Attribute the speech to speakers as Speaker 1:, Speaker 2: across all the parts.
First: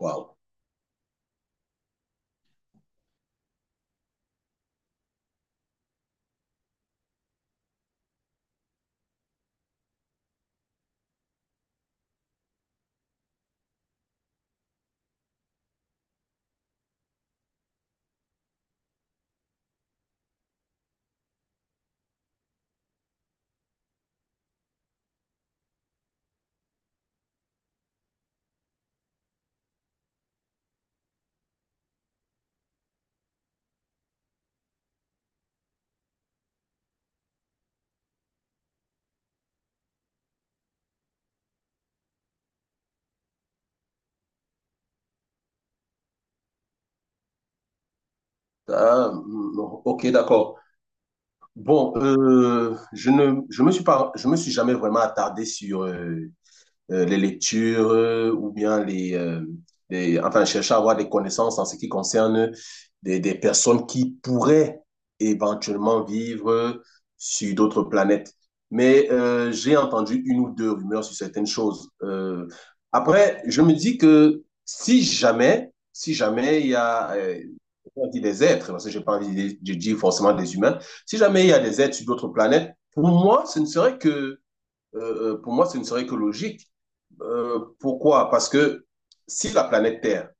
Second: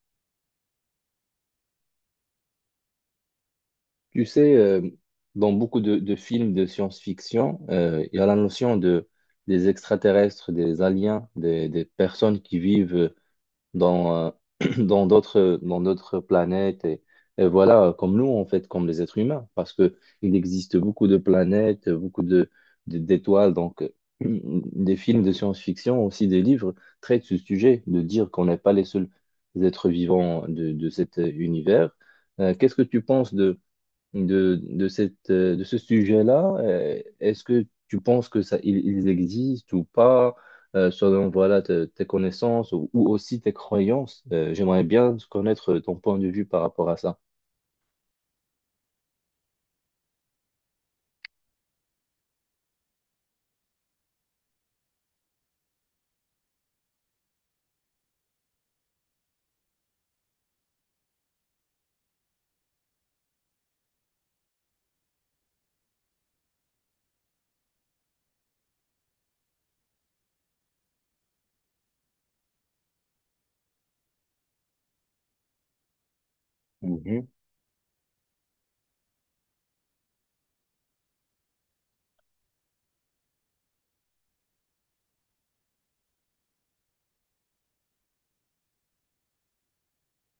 Speaker 1: Waouh.
Speaker 2: Tu sais, euh, dans beaucoup de films de science-fiction, il y a la notion de, des extraterrestres, des aliens, des personnes qui vivent dans, euh, dans d'autres planètes. Et voilà, comme nous, en fait, comme les êtres humains, parce que il existe beaucoup de planètes, d'étoiles. Donc, des films de science-fiction, aussi des livres, traitent ce sujet, de dire qu'on n'est pas les seuls êtres vivants de cet univers. Qu'est-ce que tu penses de cette, de ce sujet-là. Est-ce que tu penses que ça, ils existent ou pas, selon voilà, tes connaissances ou aussi tes croyances? J'aimerais bien connaître ton point de vue par rapport à ça.
Speaker 1: Ah, mm, ok, d'accord. Bon, je me suis jamais vraiment attardé sur les lectures ou bien enfin, chercher à avoir des connaissances en ce qui concerne des personnes qui pourraient éventuellement vivre sur d'autres planètes. Mais j'ai entendu une ou deux rumeurs sur certaines choses. Après, je me dis que si jamais il y a,
Speaker 2: Mhm.
Speaker 1: on dit des êtres, parce que je parle, je dis forcément des humains. Si jamais il y a des êtres sur d'autres planètes, pour moi, ce ne serait que, pour moi, ce ne serait que logique. Pourquoi? Parce que si la planète Terre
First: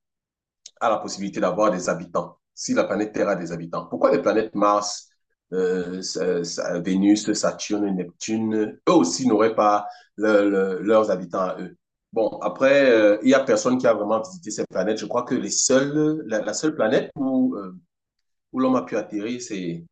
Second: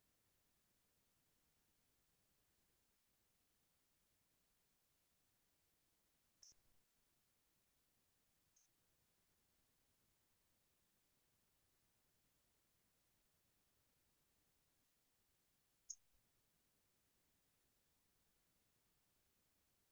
Speaker 1: a la possibilité d'avoir des habitants, si la planète Terre a des habitants, pourquoi les planètes Mars, euh, Vénus, Saturne, Neptune, eux aussi n'auraient pas leurs habitants à eux. Bon, après, il y a personne qui a vraiment visité ces planètes. Je crois que la seule planète où où l'homme a pu atterrir, c'est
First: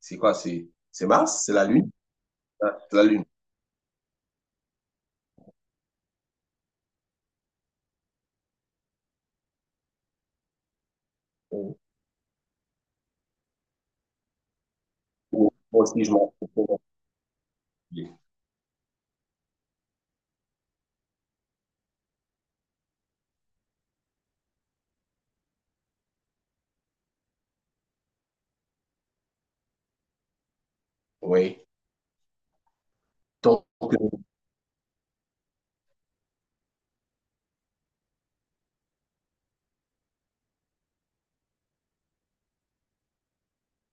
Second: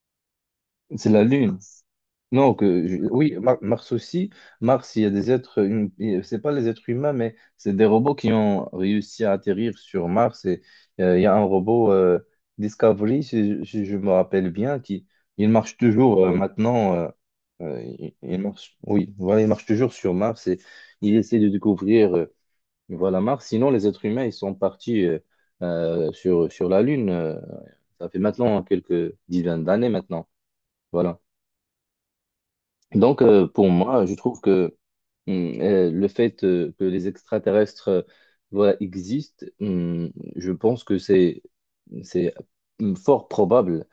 Speaker 1: c'est quoi? C'est
Speaker 2: C'est la
Speaker 1: Mars? C'est
Speaker 2: Lune.
Speaker 1: la Lune?
Speaker 2: Non,
Speaker 1: Ah, c'est la Lune.
Speaker 2: oui, Mars aussi. Mars, il y a des êtres, et c'est pas les êtres humains, mais c'est des robots qui ont réussi à atterrir sur Mars. Et il y a un
Speaker 1: Ou-
Speaker 2: robot Discovery, si je me rappelle bien, qui il marche
Speaker 1: Moi aussi, je
Speaker 2: toujours
Speaker 1: m'en fous.
Speaker 2: maintenant. Il marche, oui, voilà, il marche toujours sur Mars et il essaie de découvrir voilà Mars. Sinon, les êtres humains, ils sont partis sur la Lune. Ça fait maintenant quelques dizaines d'années maintenant. Voilà.
Speaker 1: Oui.
Speaker 2: Donc,
Speaker 1: Donc,
Speaker 2: pour moi, je trouve que le fait que les extraterrestres voilà, existent, je pense que c'est fort probable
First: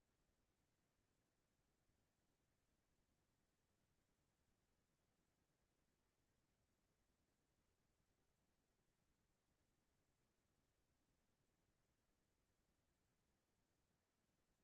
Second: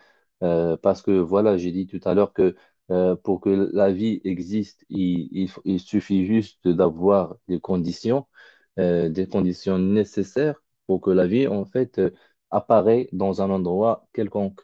Speaker 2: parce que voilà, j'ai dit tout à l'heure que pour que la vie existe, il suffit juste d'avoir des conditions nécessaires pour que la vie en fait apparaît dans un endroit quelconque.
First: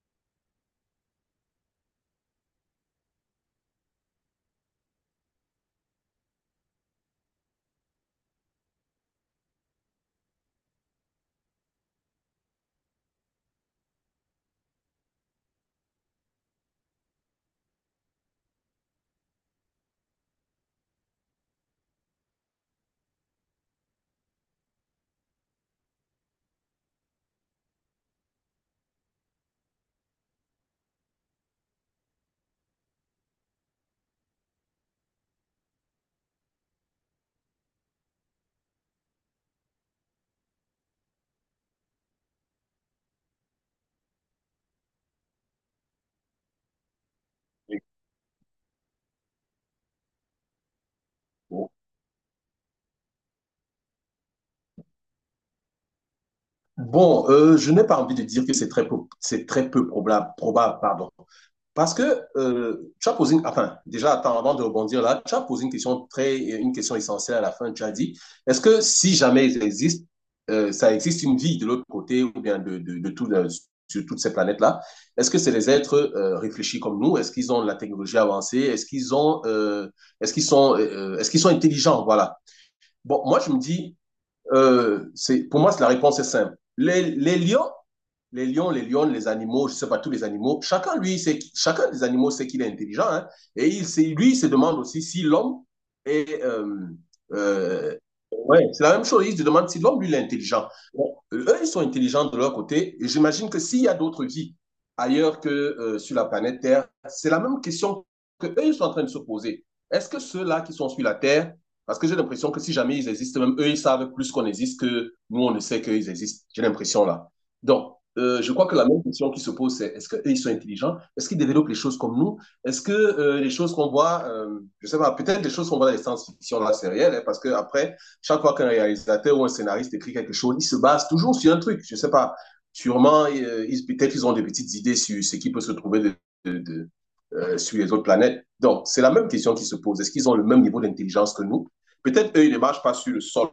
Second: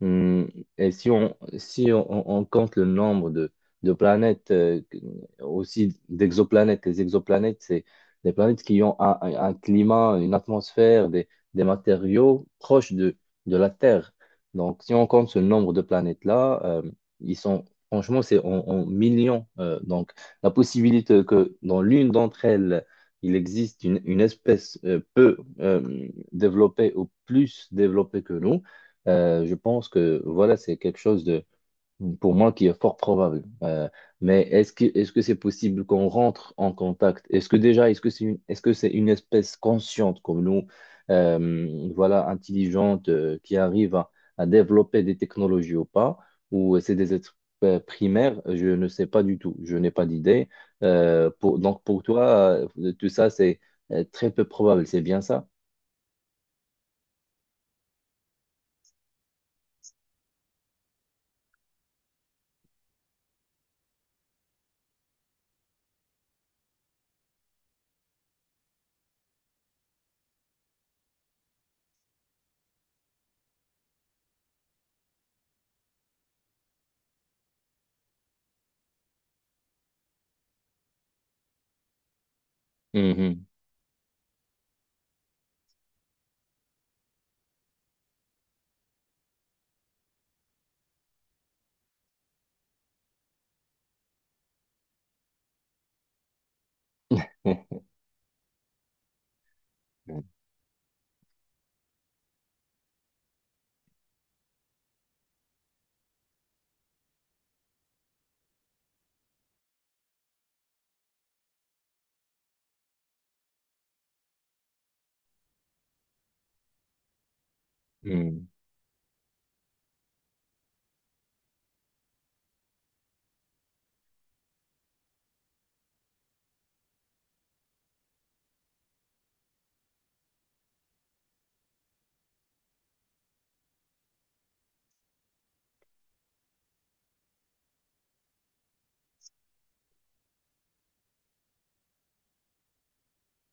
Speaker 2: Hum, Et si on compte le nombre de planètes, aussi d'exoplanètes, les exoplanètes, c'est des planètes qui ont un climat, une atmosphère, des matériaux proches de la Terre. Donc, si on compte ce nombre de planètes-là, ils sont, franchement, c'est en millions. Donc, la possibilité que dans l'une d'entre elles, il existe une espèce peu développée ou plus développée que nous, je pense que voilà, c'est quelque chose de, pour moi, qui est fort probable. Mais est-ce que c'est possible qu'on rentre en contact? Est-ce que déjà, est-ce que c'est une espèce consciente comme nous, voilà, intelligente, qui arrive à développer des technologies ou pas? Ou c'est des êtres primaires? Je ne sais pas du tout. Je n'ai pas d'idée. Pour,
Speaker 1: euh,
Speaker 2: donc pour toi, tout ça, c'est très peu probable. C'est bien ça?
Speaker 1: bon, je n'ai pas envie de dire que c'est très peu probable, probable, pardon. Parce que tu as posé, enfin, déjà, attends, avant de rebondir là, tu as posé une question essentielle à la fin. Tu as dit, est-ce que si jamais il existe, ça existe une vie de l'autre côté ou bien de tout, sur toutes ces planètes-là, est-ce que c'est des êtres réfléchis comme nous? Est-ce qu'ils ont de la technologie avancée? Est-ce qu'ils ont, est-ce qu'ils sont intelligents? Voilà. Bon, moi,
Speaker 2: Mhm.
Speaker 1: je me dis, pour moi, la réponse est simple. Les lions, les animaux, je ne sais pas, tous les animaux, chacun des animaux sait qu'il est intelligent, hein. Et lui, il se demande aussi si l'homme est, euh, ouais, c'est la même chose. Ils se demandent si l'homme, lui, il est intelligent. Bon, eux, ils sont intelligents de leur côté. Et j'imagine que s'il y a d'autres vies ailleurs que sur la planète Terre, c'est la même question que eux, ils sont en train de se poser. Est-ce que ceux-là qui sont sur la Terre, parce que j'ai l'impression que si jamais ils existent, même eux, ils savent plus qu'on existe que nous, on ne sait qu'ils existent. J'ai l'impression là. Donc,
Speaker 2: Mhm.
Speaker 1: je crois que la même question qui se pose, c'est est-ce qu'eux, ils sont intelligents? Est-ce qu'ils développent les choses comme nous? Est-ce que les choses qu'on voit, je sais pas, peut-être les choses qu'on voit dans les science-fiction, là, c'est réel, hein, parce qu'après, chaque fois qu'un réalisateur ou un scénariste écrit quelque chose, il se base toujours sur un truc. Je ne sais pas. Sûrement, peut-être ils ont des petites idées sur ce qui peut se trouver de, de, sur les autres planètes. Donc, c'est la même question qui se pose. Est-ce qu'ils ont le même niveau d'intelligence que nous? Peut-être eux, ils ne marchent pas sur le sol,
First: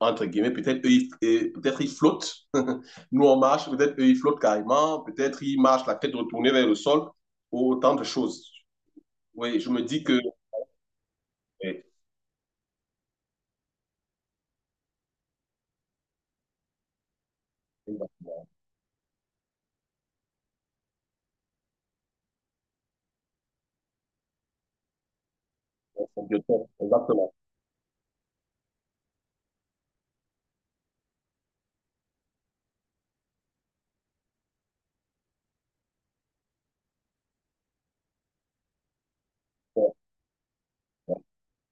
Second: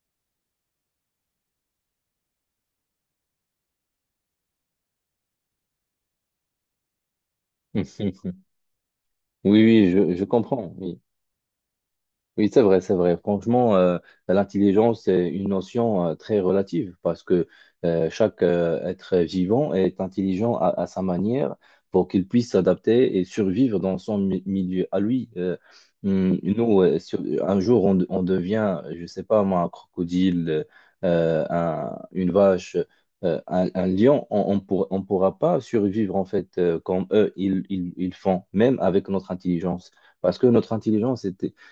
Speaker 1: entre guillemets. Peut-être peut-être ils flottent. Nous, on marche. Peut-être eux, ils flottent carrément. Peut-être ils marchent la tête retournée vers le sol. Autant de
Speaker 2: Mhm.
Speaker 1: choses. Oui,
Speaker 2: Oui,
Speaker 1: je me dis que.
Speaker 2: je comprends. Oui.
Speaker 1: eh,
Speaker 2: Oui, c'est vrai, c'est vrai. Franchement, l'intelligence est une notion très relative parce que chaque être vivant est intelligent à sa manière pour qu'il puisse s'adapter et survivre dans son milieu à lui. Nous,
Speaker 1: Exactement.
Speaker 2: un jour, on devient, je sais pas moi, un crocodile, une vache, un lion. On pourra pas survivre en fait comme eux, ils font, même avec notre intelligence parce que notre intelligence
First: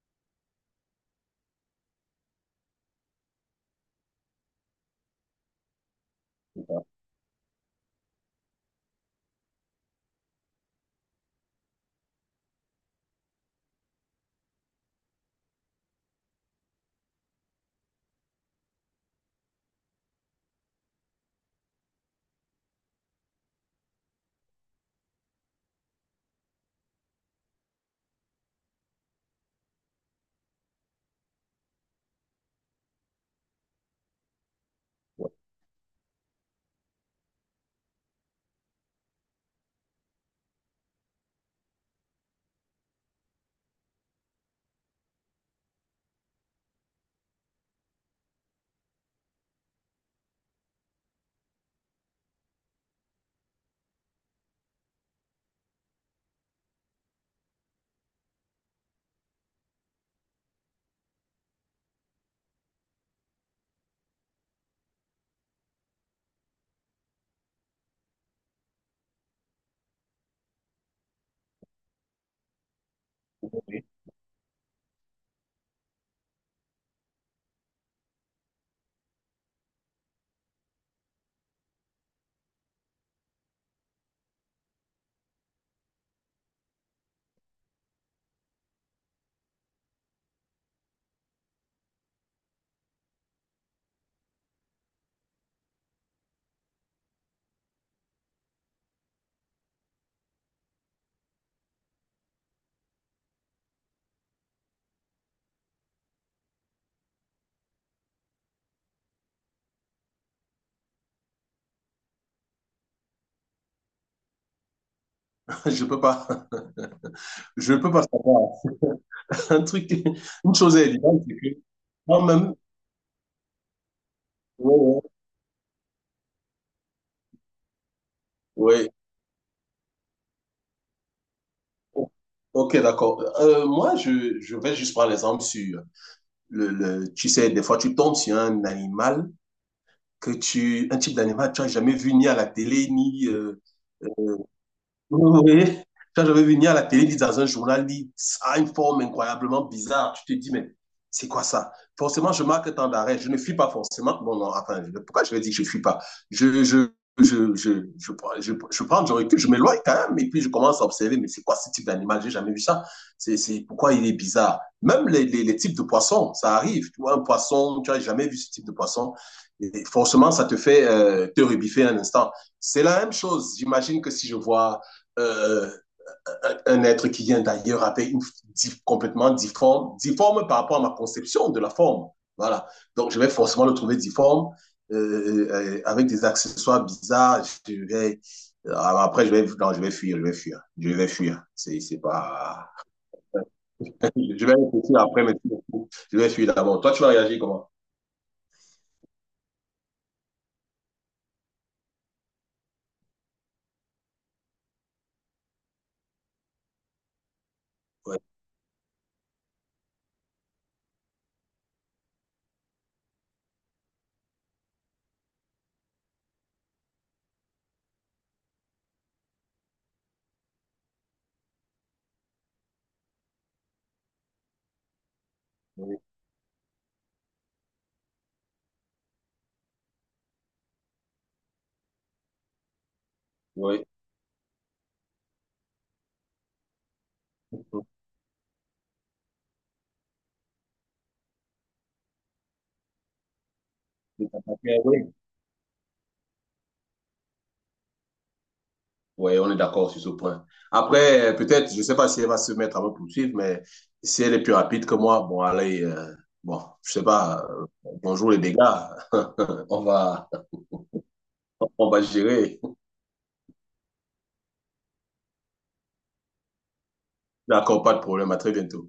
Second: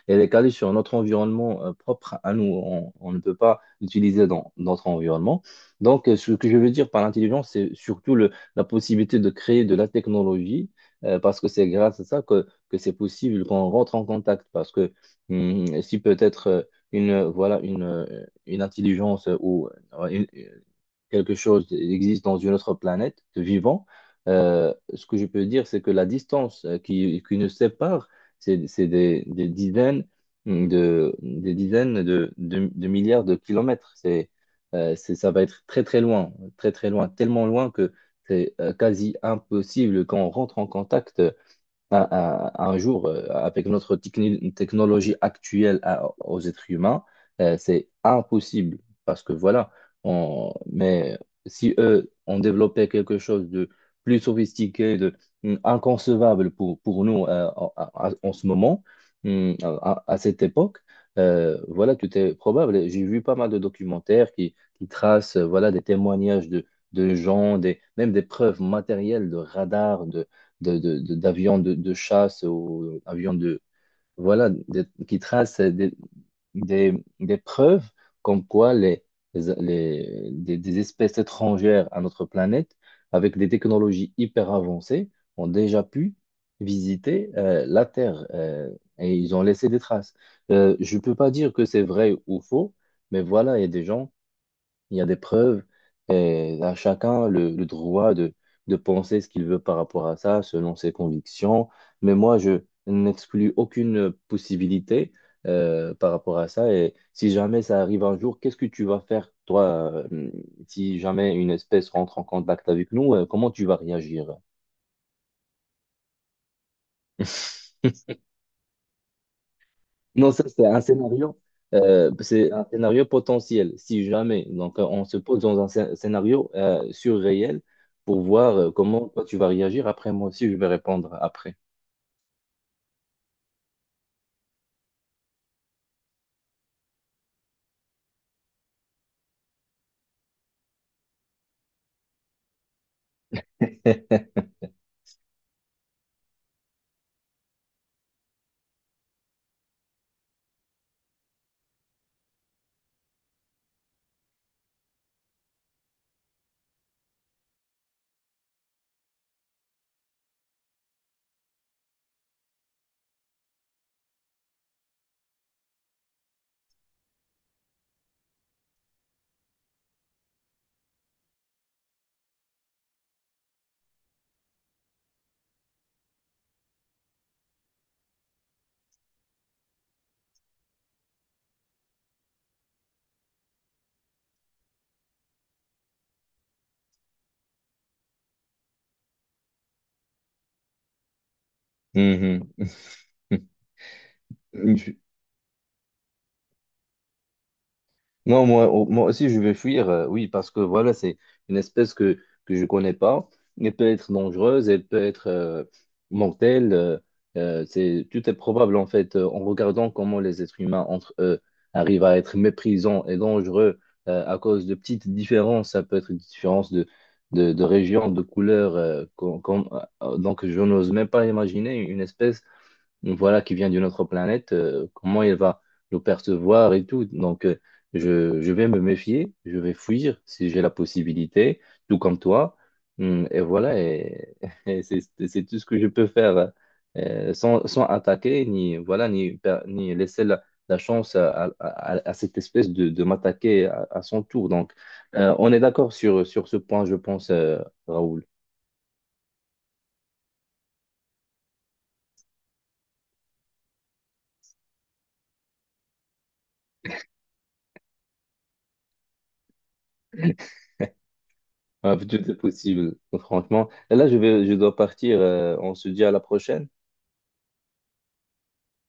Speaker 2: et elle est calée sur notre environnement propre à nous. On ne peut pas l'utiliser dans notre environnement. Donc, ce que je veux dire par l'intelligence, c'est surtout la possibilité de créer de la technologie, parce que c'est grâce à ça que c'est possible qu'on rentre en contact. Parce que si peut-être une, euh, voilà, une, euh, une intelligence ou quelque chose existe dans une autre planète vivant, ce que je peux dire, c'est que la distance qui nous sépare, c'est des, des dizaines de milliards de kilomètres. Ça va être très très loin, tellement loin que c'est quasi impossible quand on rentre en contact un jour, avec notre technologie actuelle aux êtres humains, c'est impossible parce que voilà, on, mais si eux ont développé quelque chose de plus sophistiqué, de inconcevable pour nous en ce moment, à cette époque, voilà, tout est probable. J'ai vu pas mal de documentaires qui tracent voilà, des témoignages de gens, des, même des preuves matérielles de radars, d'avions de chasse ou avions de, voilà, de- qui tracent des, des preuves comme quoi des espèces étrangères à notre planète, avec des technologies hyper avancées, ont déjà pu visiter la Terre et ils ont laissé des traces. Je ne peux pas dire que c'est vrai ou faux, mais voilà, il y a des gens il y a des preuves et à chacun le droit de penser ce qu'il veut par rapport à ça, selon ses convictions. Mais moi, je n'exclus aucune possibilité par rapport à ça. Et si jamais ça arrive un jour, qu'est-ce que tu vas faire, toi, si jamais une espèce rentre en contact avec nous, comment tu vas réagir?
Speaker 1: Je peux pas. Je peux pas savoir. Un truc,
Speaker 2: Non, ça,
Speaker 1: une chose est évidente, c'est que
Speaker 2: c'est
Speaker 1: moi-même,
Speaker 2: un scénario potentiel, si jamais. Donc,
Speaker 1: ouais,
Speaker 2: on se pose dans un scénario surréel pour voir
Speaker 1: ouais,
Speaker 2: comment toi tu vas réagir. Après, moi aussi, je vais répondre après.
Speaker 1: ouais. Ok, d'accord. Moi, je vais juste prendre l'exemple sur le, tu sais, des fois, tu tombes sur un animal un type d'animal que tu n'as jamais vu ni à la télé, ni, oui. Quand j'avais vu venir à la télé, lire dans un journal, lire ça a une forme incroyablement bizarre. Tu te dis, mais c'est quoi ça? Forcément, je marque tant d'arrêt. Je ne fuis pas forcément. Bon, non, attends, pourquoi je vais dire que je ne fuis pas? Je, je, je prends du recul, je m'éloigne quand même, et puis je commence à observer, mais c'est quoi ce type d'animal? J'ai jamais vu ça. C'est pourquoi il est bizarre. Même les types de poissons, ça arrive. Tu vois, un poisson, tu n'as jamais vu ce type de poisson. Et forcément, ça te fait te rebiffer un instant. C'est la même chose. J'imagine que si je vois euh, un être qui vient d'ailleurs avec une difforme par rapport à ma conception de la forme. Voilà. Donc, je vais forcément le trouver difforme, euh, avec des accessoires bizarres. Je vais, après, je vais, non, je vais fuir, je vais fuir, je vais fuir. C'est
Speaker 2: Mhm.
Speaker 1: pas. Je vais réfléchir après, mais je vais fuir d'abord. Toi, tu vas réagir comment?
Speaker 2: Moi aussi, je vais fuir, oui, parce que voilà, c'est une espèce que je connais pas. Elle peut être dangereuse, elle peut être mortelle. C'est,
Speaker 1: Oui,
Speaker 2: tout est probable, en fait, en regardant comment les êtres humains entre eux arrivent à être méprisants et dangereux à cause de petites différences. Ça peut être une différence de région, de couleur. Donc, je n'ose même pas imaginer une espèce voilà, qui vient d'une autre planète, comment il va le percevoir et tout. Donc, je vais me méfier, je vais fuir si j'ai la possibilité, tout comme toi. Et voilà,
Speaker 1: oui,
Speaker 2: et, et c'est c'est tout ce que je peux faire sans, sans attaquer, ni, voilà, ni laisser la, la chance à cette espèce de m'attaquer à son tour. Donc,
Speaker 1: oui.
Speaker 2: on est d'accord sur ce point, je pense, Raoul.
Speaker 1: Oui, on est d'accord sur ce point. Après, peut-être, je ne sais pas si elle va se mettre à me poursuivre, mais si elle est plus rapide que moi, bon, allez, bon, je sais pas, bonjour les dégâts, on va, on
Speaker 2: Ah,
Speaker 1: va
Speaker 2: tout est
Speaker 1: gérer.
Speaker 2: possible, franchement. Et là, je dois partir. On se dit à la prochaine.
Speaker 1: D'accord, pas de problème, à très bientôt.